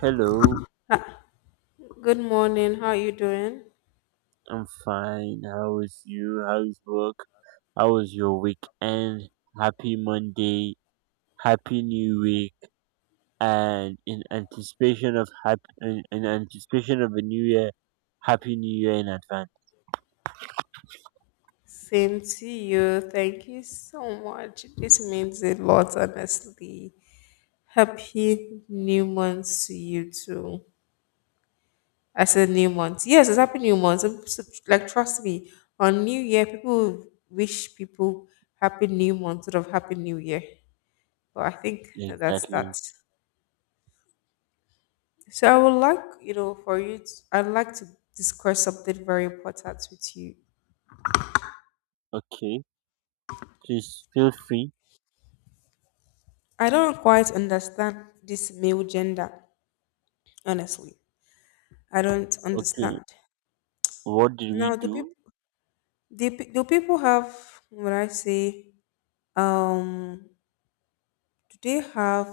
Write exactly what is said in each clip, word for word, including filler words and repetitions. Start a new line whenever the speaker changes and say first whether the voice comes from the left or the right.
right: Hello,
left: Good morning. How are you doing?
right: I'm fine. How is you? How's work? How was your weekend? Happy Monday. Happy New Week. And in anticipation of happy, in, in anticipation of a new year, Happy New Year in advance.
left: Same to you. Thank you so much. This means a lot, honestly. Happy new month to you too. I said new month. Yes, it's happy new month. I'm so- like trust me, on New Year, people wish people happy new month instead of happy new year. But I think that's
right: Exactly.
left: that. So I would like, you know, for you, to, I'd like to discuss something very important with you.
right: Okay. Please feel free.
left: I don't quite understand this male gender. Honestly, I don't
right: Okay.
left: understand.
right: What did we
left: Now do people
right: do?
left: do, pe- do people have, what I say, um do they have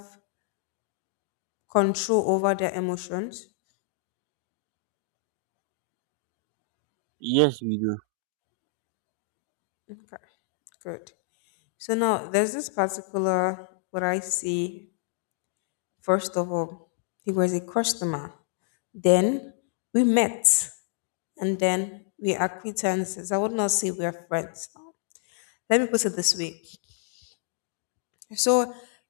left: control over their emotions?
right: Yes, we do.
left: Okay, good. So now there's this particular, what I see, first of all, he was a customer. Then we met and then we are acquaintances. I would not say we are friends. Let me put it this way. So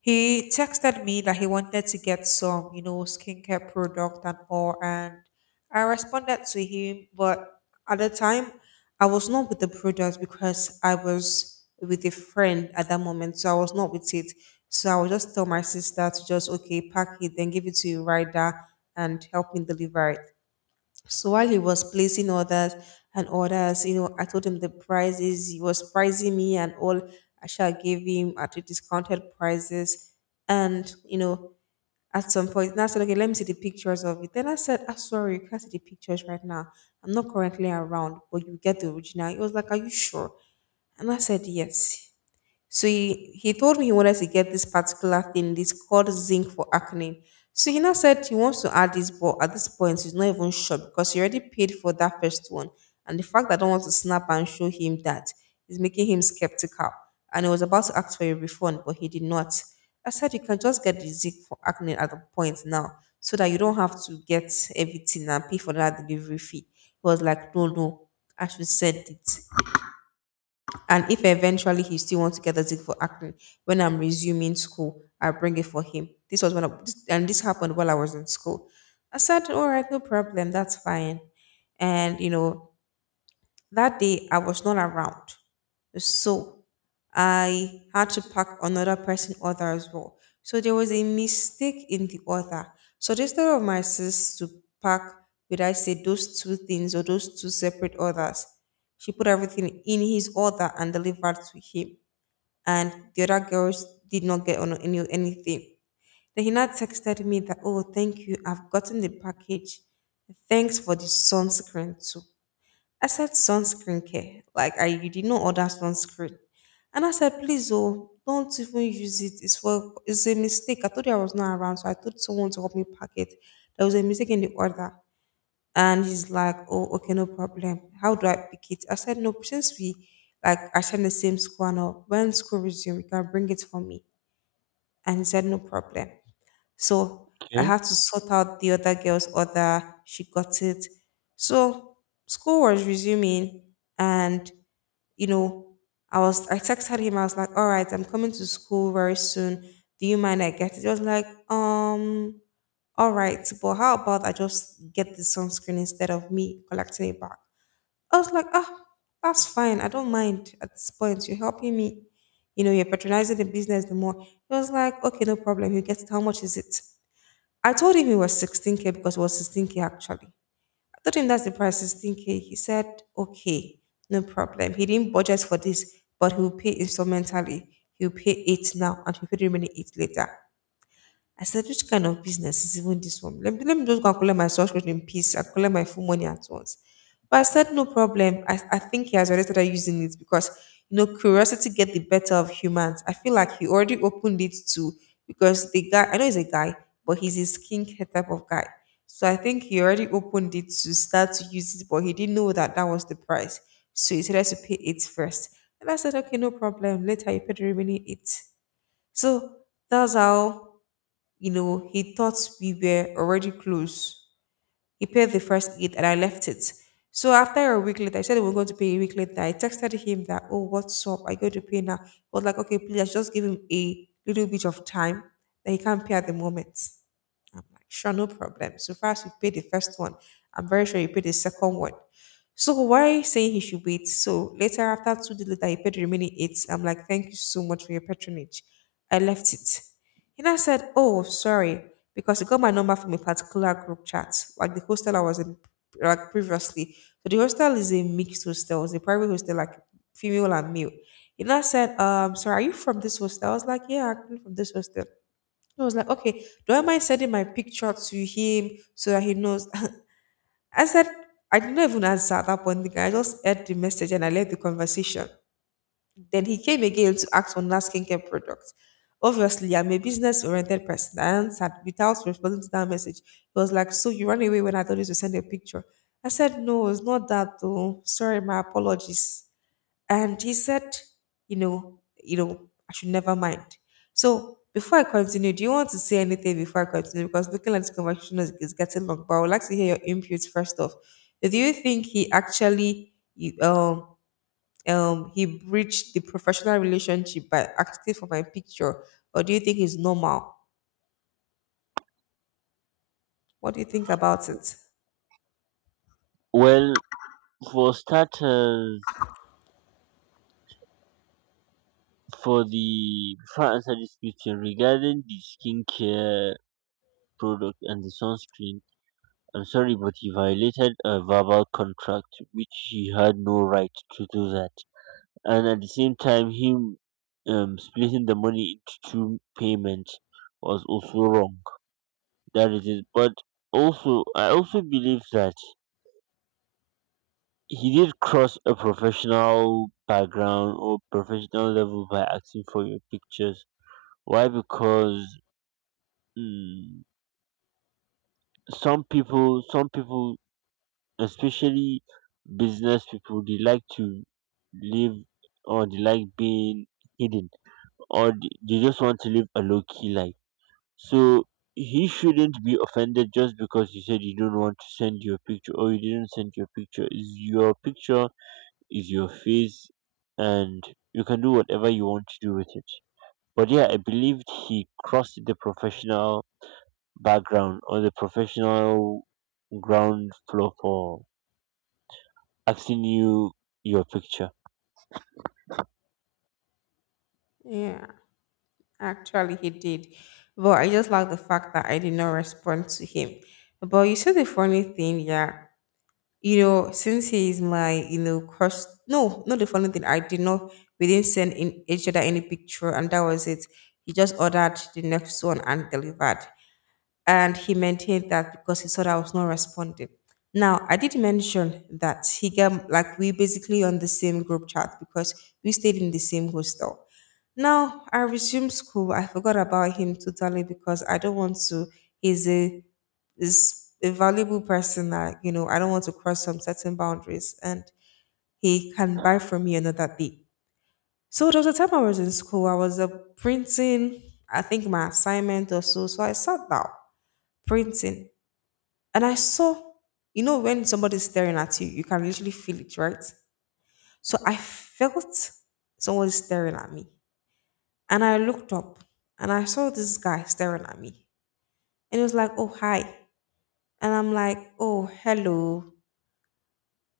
left: he texted me that he wanted to get some, you know, skincare product and all, and I responded to him, but at the time I was not with the product because I was with a friend at that moment, so I was not with it. So I would just tell my sister to just, okay, pack it, then give it to a rider and help me deliver it. So while he was placing orders and orders, you know, I told him the prices. He was pricing me and all. I shall gave him at the discounted prices. And, you know, at some point, and I said, okay, let me see the pictures of it. Then I said, I'm sorry, you can't see the pictures right now. I'm not currently around, but you get the original. He was like, are you sure? And I said, yes. So he, he told me he wanted to get this particular thing, this called zinc for acne. So he now said he wants to add this, but at this point he's not even sure because he already paid for that first one. And the fact that I don't want to snap and show him that is making him skeptical. And he was about to ask for a refund, but he did not. I said you can just get the zinc for acne at the point now, so that you don't have to get everything and pay for that delivery fee. He was like, no, no, I should send it. And if eventually he still wants to get the zig for acting, when I'm resuming school, I bring it for him. This was one of, this- and this happened while I was in school. I said, all right, no problem, that's fine. And you know, that day I was not around. So I had to pack another person order as well. So there was a mistake in the order. So instead of my sis to pack, would I say those two things or those two separate orders? She put everything in his order and delivered to him. And the other girls did not get on any anything. Then he now texted me that, oh, thank you, I've gotten the package. Thanks for the sunscreen too. I said sunscreen care. Like I, you did not order sunscreen. And I said, please oh, don't even use it. It's for, it's a mistake. I told you I was not around, so I told someone to help me pack it. There was a mistake in the order. And he's like, oh, okay, no problem. How do I pick it? I said, no, since we like attend the same school now, when school resumes, you can bring it for me. And he said, no problem. So I
right: Okay.
left: had to sort out the other girl's order. She got it. So school was resuming, and you know, I was I texted him. I was like, "All right, I'm coming to school very soon. Do you mind I get it?" He was like, "Um, all right, but how about I just get the sunscreen instead of me collecting it back?" I was like, "Ah, that's fine. I don't mind at this point. You're helping me. You know, you're patronizing the business the more." He was like, "Okay, no problem. You get it. How much is it?" I told him it was sixteen k because it was sixteen k actually. I told him that's the price, sixteen k. He said, okay, no problem. He didn't budget for this, but he'll pay instrumentally. He'll pay eight now and he'll pay the remaining eight later. I said, which kind of business is even this one? Let me, let me just go and collect my subscription in peace and collect my full money at once. But I said, no problem. I, I think he has already started using it because, you know, curiosity get the better of humans. I feel like he already opened it to, because the guy, I know he's a guy, but he's a skincare type of guy. So I think he already opened it to start to use it, but he didn't know that that was the price. So he decided to pay it first. And I said, okay, no problem. Later, you pay the remaining eight. So that's how, you know, he thought we were already close. He paid the first aid and I left it. So after a week later, I said we were going to pay a week later. I texted him that, oh, what's up? I going to pay now. I was like, okay, please just give him a little bit of time that he can't pay at the moment. I'm like, sure, no problem. So far as you paid the first one, I'm very sure you paid the second one. So why saying he should wait? So later after two days later, he paid the remaining eight. I'm like, thank you so much for your patronage. I left it. He now said, oh, sorry, because he got my number from a particular group chat, like the hostel I was in like previously. So the hostel is a mixed hostel, it's a private hostel, like female and male. He now said, um, sorry, are you from this hostel? I was like, yeah, I'm from this hostel. So I was like, okay, do I mind sending my picture to him so that he knows? I said, I did not even answer at that point. The guy, I just heard the message and I left the conversation. Then he came again to ask for another skincare product. Obviously, I'm a business oriented person. I answered without responding to that message. He was like, so you ran away when I told you to send a picture? I said, no, it's not that though. Sorry, my apologies. And he said, you know, you know, I should never mind. So before I continue, do you want to say anything before I continue? Because looking at this conversation is, is getting long, but I would like to hear your inputs first off. Do you think he actually you- um um he breached the professional relationship by asking for my picture? Or do you think it's normal? What do you think about it?
right: Well, for starters, for the before I answer this question regarding the skincare product and the sunscreen, I'm sorry, but he violated a verbal contract, which he had no right to do that. And at the same time, him um, splitting the money into two payments was also wrong. That is it. But also, I also believe that he did cross a professional background or professional level by asking for your pictures. Why? Because mm, some people, some people especially business people they like to live or they like being hidden or they they just want to live a low-key life, so he shouldn't be offended just because you said you don't want to send your picture or you didn't send your picture. Is your picture is your face, and you can do whatever you want to do with it. But yeah, I believed he crossed the professional background or the professional ground floor for asking you your picture.
left: Yeah, actually he did. But I just like the fact that I did not respond to him. But you see the funny thing, yeah. you know, since he is my, you know, crush. No, not the funny thing. I did not. We didn't send in each other any picture, and that was it. He just ordered the next one and delivered and he maintained that because he saw that I was not responding. Now, I did mention that he got like we basically on the same group chat because we stayed in the same hostel. Now I resumed school. I forgot about him totally because I don't want to. He's a is a valuable person that you know I don't want to cross some certain boundaries, and he can buy from me another day. So there was a time I was in school. I was uh, printing, I think my assignment or so. So I sat down printing. And I saw, you know, when somebody's staring at you, you can literally feel it, right? So I felt someone staring at me. And I looked up and I saw this guy staring at me. And he was like, oh, hi. And I'm like, oh, hello.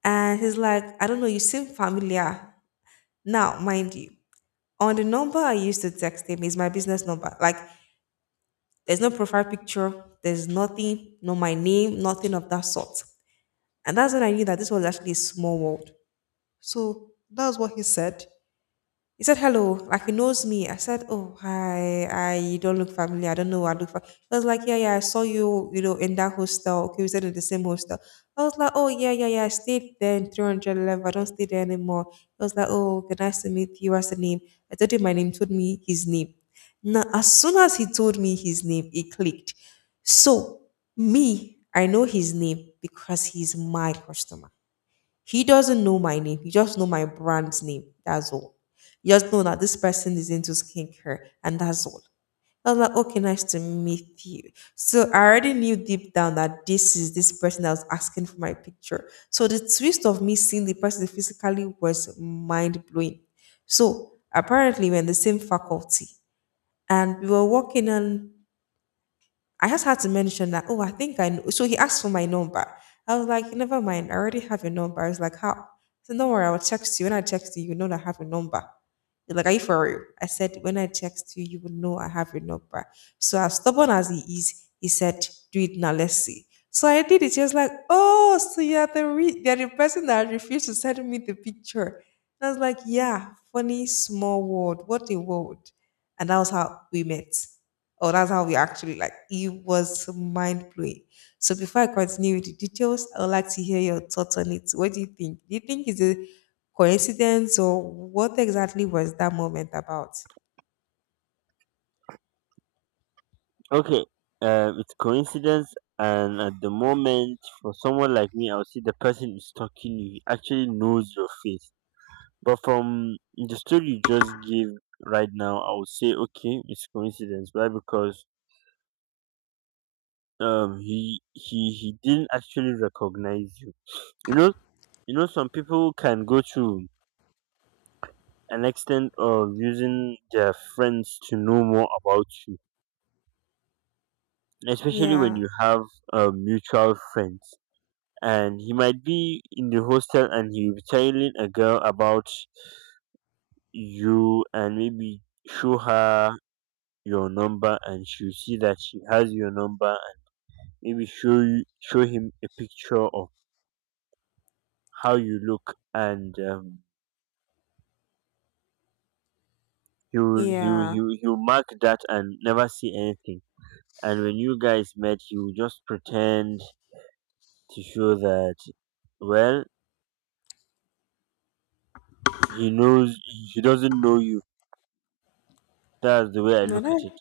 left: And he's like, I don't know, you seem familiar. Now, mind you, on the number I used to text him is my business number. Like, there's no profile picture, there's nothing, no my name, nothing of that sort. And that's when I knew that this was actually a small world. So that's what he said. He said hello, like he knows me. I said, oh hi, I you don't look familiar. I don't know. I look. Familiar." I was like, yeah, yeah. I saw you, you know, in that hostel. Okay, we stayed in the same hostel. I was like, oh, yeah, yeah, yeah. I stayed there in three hundred level. I don't stay there anymore. I was like, oh, okay, nice to meet you. What's the name? I told him my name. Told me his name. Now, as soon as he told me his name, it clicked. So me, I know his name because he's my customer. He doesn't know my name. He just know my brand's name. That's all. He just know that this person is into skincare, and that's all. I was like, okay, nice to meet you. So I already knew deep down that this is this person that was asking for my picture. So the twist of me seeing the person physically was mind blowing. So apparently we're in the same faculty and we were walking and I just had to mention that, oh, I think I know. So he asked for my number. I was like, never mind. I already have your number. I was like, how? So don't worry, I'll text you. When I text you, you know that I have your number. He's like, are you for real? I said, when I text you, you will know I have your number. So as stubborn as he is, he said, do it now. Let's see. So I did it. He was like, oh, so you're the, re- you're the person that refused to send me the picture. And I was like, yeah, funny small world. What a world. And that was how we met. Oh, that's how we actually, like, it was mind blowing. So before I continue with the details, I would like to hear your thoughts on it. What do you think? Do you think it's a coincidence or what exactly was that moment about?
right: Okay, uh, it's coincidence, and at the moment, for someone like me, I'll see the person is talking. He actually knows your face, but from the story you just gave right now, I would say okay, it's coincidence. Why? Because um, he he he didn't actually recognize you. You know, you know, some people can go to an extent of using their friends to know more about you, especially when
left: Yeah,
right: you have uh, mutual friends, and he might be in the hostel and he'll be telling a girl about you and maybe show her your number, and she'll see that she has your number and maybe show you, show him a picture of how you look, and um, he will he will,
left: yeah.
right: he will he will mark that and never see anything. And when you guys met, he will just pretend to show that, well, he knows, he doesn't know you. That's the way I
left: No,
right: look at
left: that.
right: it.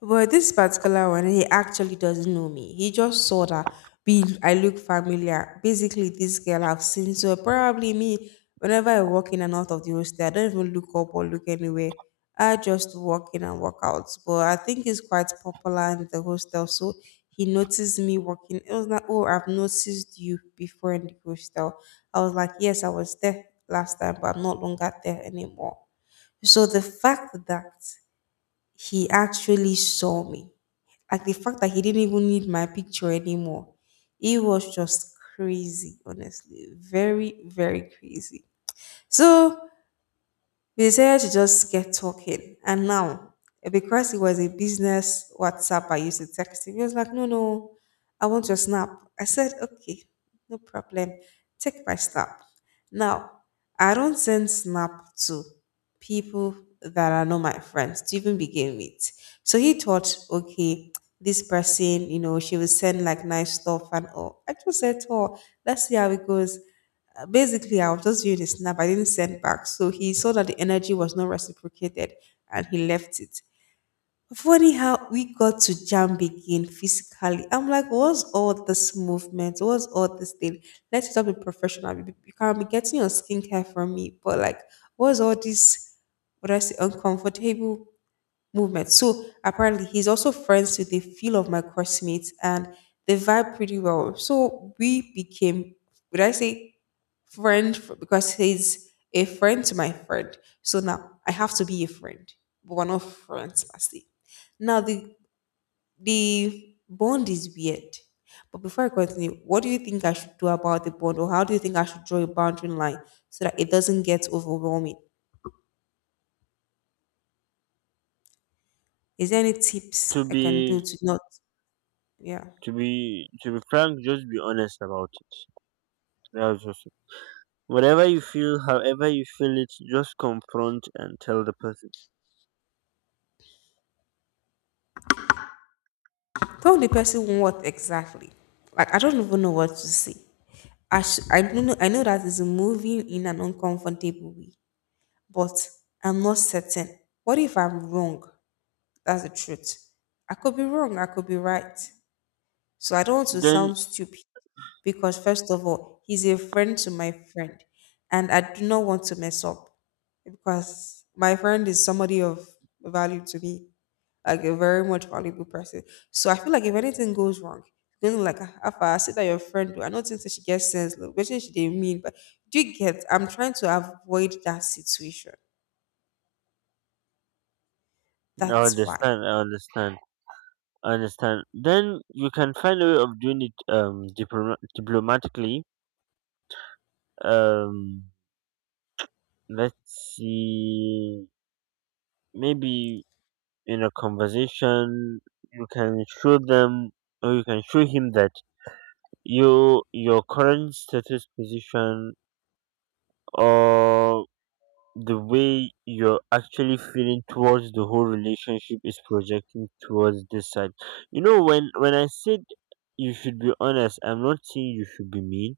left: But this particular one, he actually doesn't know me. He just saw that we I look familiar. Basically, this girl I've seen. So probably me, whenever I walk in and out of the hostel, I don't even look up or look anywhere. I just walk in and walk out. But I think he's quite popular in the hostel. So he noticed me walking. It was like, oh, I've noticed you before in the hostel. I was like, yes, I was there last time, but I'm not longer there anymore. So the fact that he actually saw me, like the fact that he didn't even need my picture anymore. It was just crazy, honestly. Very, very crazy. So we decided to just get talking. And now, eh, because it was a business WhatsApp I used to text him, he was like, no, no, I want your snap. I said, okay, no problem. Take my snap. Now, I don't send snap to people that are not my friends to even begin with. So he thought, okay, this person, you know, she will send like nice stuff and all. I just said to her, let's see how it goes. Uh, Basically, I was just viewing the snap. I didn't send back. So he saw that the energy was not reciprocated and he left it. Funny how we got to jam begin physically. I'm like, what's all this movement? What's all this thing? Let's stop being professional. You you can be getting your skincare from me, but like, what's all this? What I say, uncomfortable movement. So apparently, he's also friends with a few of my classmates, and they vibe pretty well. So we became, would I say, friend f- because he's a friend to my friend. So now I have to be a friend, but we're not friends per se. Now the the bond is weird. But before I continue, what do you think I should do about the bond, or how do you think I should draw a boundary line so that it doesn't get overwhelming? Is there any
right: to
left: tips I can do
right: be
left: to not? Yeah.
right: to be to be frank, just be honest about it. That's just it. Whatever you feel, however you feel it, just confront and tell the person.
left: Tell the person what exactly. Like I don't even know what to say. I sh- I don't know. I know that it's moving in an uncomfortable way, but I'm not certain. What if I'm wrong? That's the truth. I could be wrong. I could be right. So I don't want to
right: Then
left: sound stupid because first of all, he's a friend to my friend, and I do not want to mess up because my friend is somebody of value to me, like a very much valuable person. So I feel like if anything goes wrong, then like after I said that your friend do, I don't think that she gets sense, look, but she didn't mean. But do you get? I'm trying to avoid that situation.
right: i
left: That's why.
right: understand i understand I understand. Then you can find a way of doing it, um diploma- diplomatically. um let's see, maybe in a conversation, you can show them, or you can show him that you, your current status position, or the way you're actually feeling towards the whole relationship is projecting towards this side. You know, when when I said you should be honest, I'm not saying you should be mean,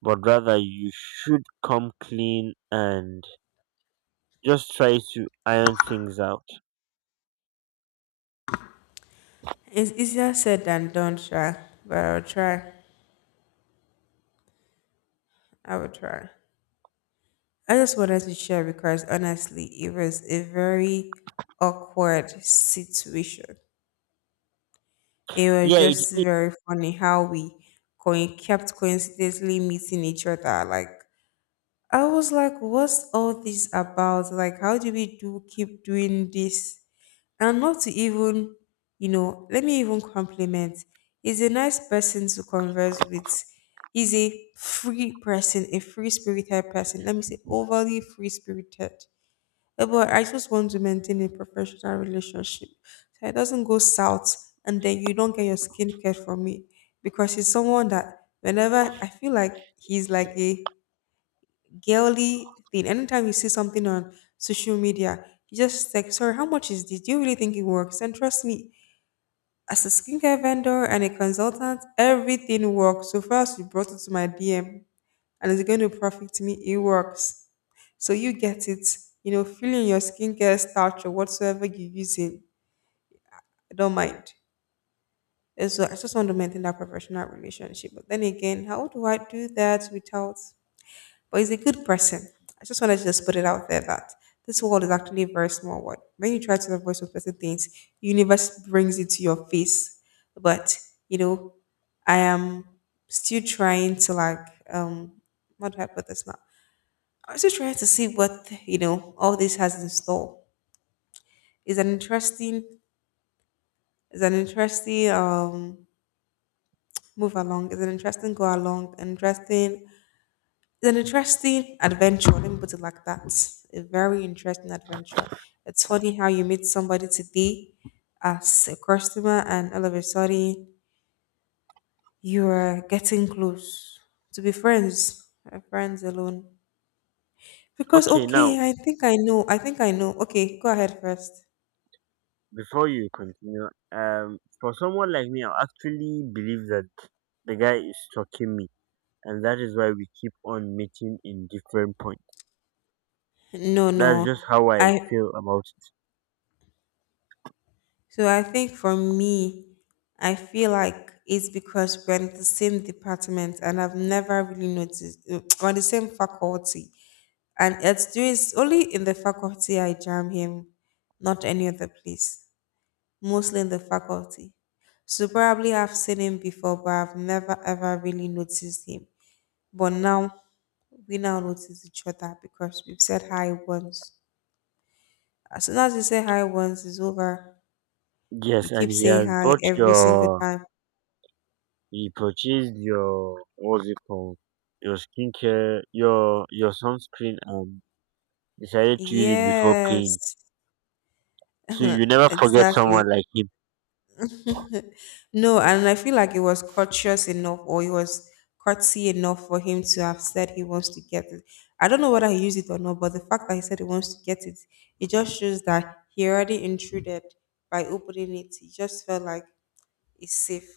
right: but rather you should come clean and just try to iron things out.
left: It's easier said than done, try. But I'll try. I will try. I just wanted to share because honestly, it was a very awkward situation. It was
right: Yeah, it.
left: just very funny how we coin- kept coincidentally meeting each other. Like I was like, what's all this about? Like, how do we do keep doing this? And not to even, you know, let me even compliment. He's a nice person to converse with. He's a free person, a free spirited person. Let me say, overly free spirited. Eh, But I just want to maintain a professional relationship so it doesn't go south and then you don't get your skincare from me because he's someone that whenever I feel like he's like a girly thing. Anytime you see something on social media, you just like, sorry, how much is this? Do you really think it works? And trust me, as a skincare vendor and a consultant, everything works. So first you brought it to my D M and it's going to profit me, it works. So you get it, you know, feeling your skincare starch or whatsoever you're using. I don't mind. And so I just want to maintain that professional relationship. But then again, how do I do that without, but he's a good person. I just wanted to just put it out there that this world is actually a very small world. When you try to avoid certain things, the universe brings it to your face. But you know, I am still trying to, like, um how do I put this now? I'm still trying to see what, you know, all this has in store. It's an interesting, it's an interesting um move along. It's an interesting go along, interesting. It's an interesting adventure, let me put it like that. A very interesting adventure. It's funny how you meet somebody today as a customer, and all of a sudden you are getting close to be friends, uh, friends alone. Because,
right: Okay, now
left: okay, I think I know, I think I know. Okay, go ahead first.
right: before you continue, um for someone like me, I actually believe that the guy is stalking me, and that is why we keep on meeting in different points.
left: No, no.
right: That's just how I
left: I,
right: feel about.
left: so I think for me, I feel like it's because we're in the same department and I've never really noticed we're in the same faculty. And it's, do- it's only in the faculty I jam him, not any other place. Mostly in the faculty. So probably I've seen him before, but I've never ever really noticed him. But now we now notice each other because we've said hi once. As soon as you say hi once, it's over. You
right: Yes, and
left: keep
right: he
left: saying
right: has
left: hi
right: bought
left: every single
right: your,
left: time.
right: he purchased your, what's it called? Your skincare, your your sunscreen, and decided to use it before paying.
left: Yes,
right: So you never forget someone
left: exactly.
right: like him.
left: No, and I feel like it was courteous enough or it was courtesy enough for him to have said he wants to get it. I don't know whether he used it or not, but the fact that he said he wants to get it, it just shows that he already intruded by opening it. He just felt like it's safe.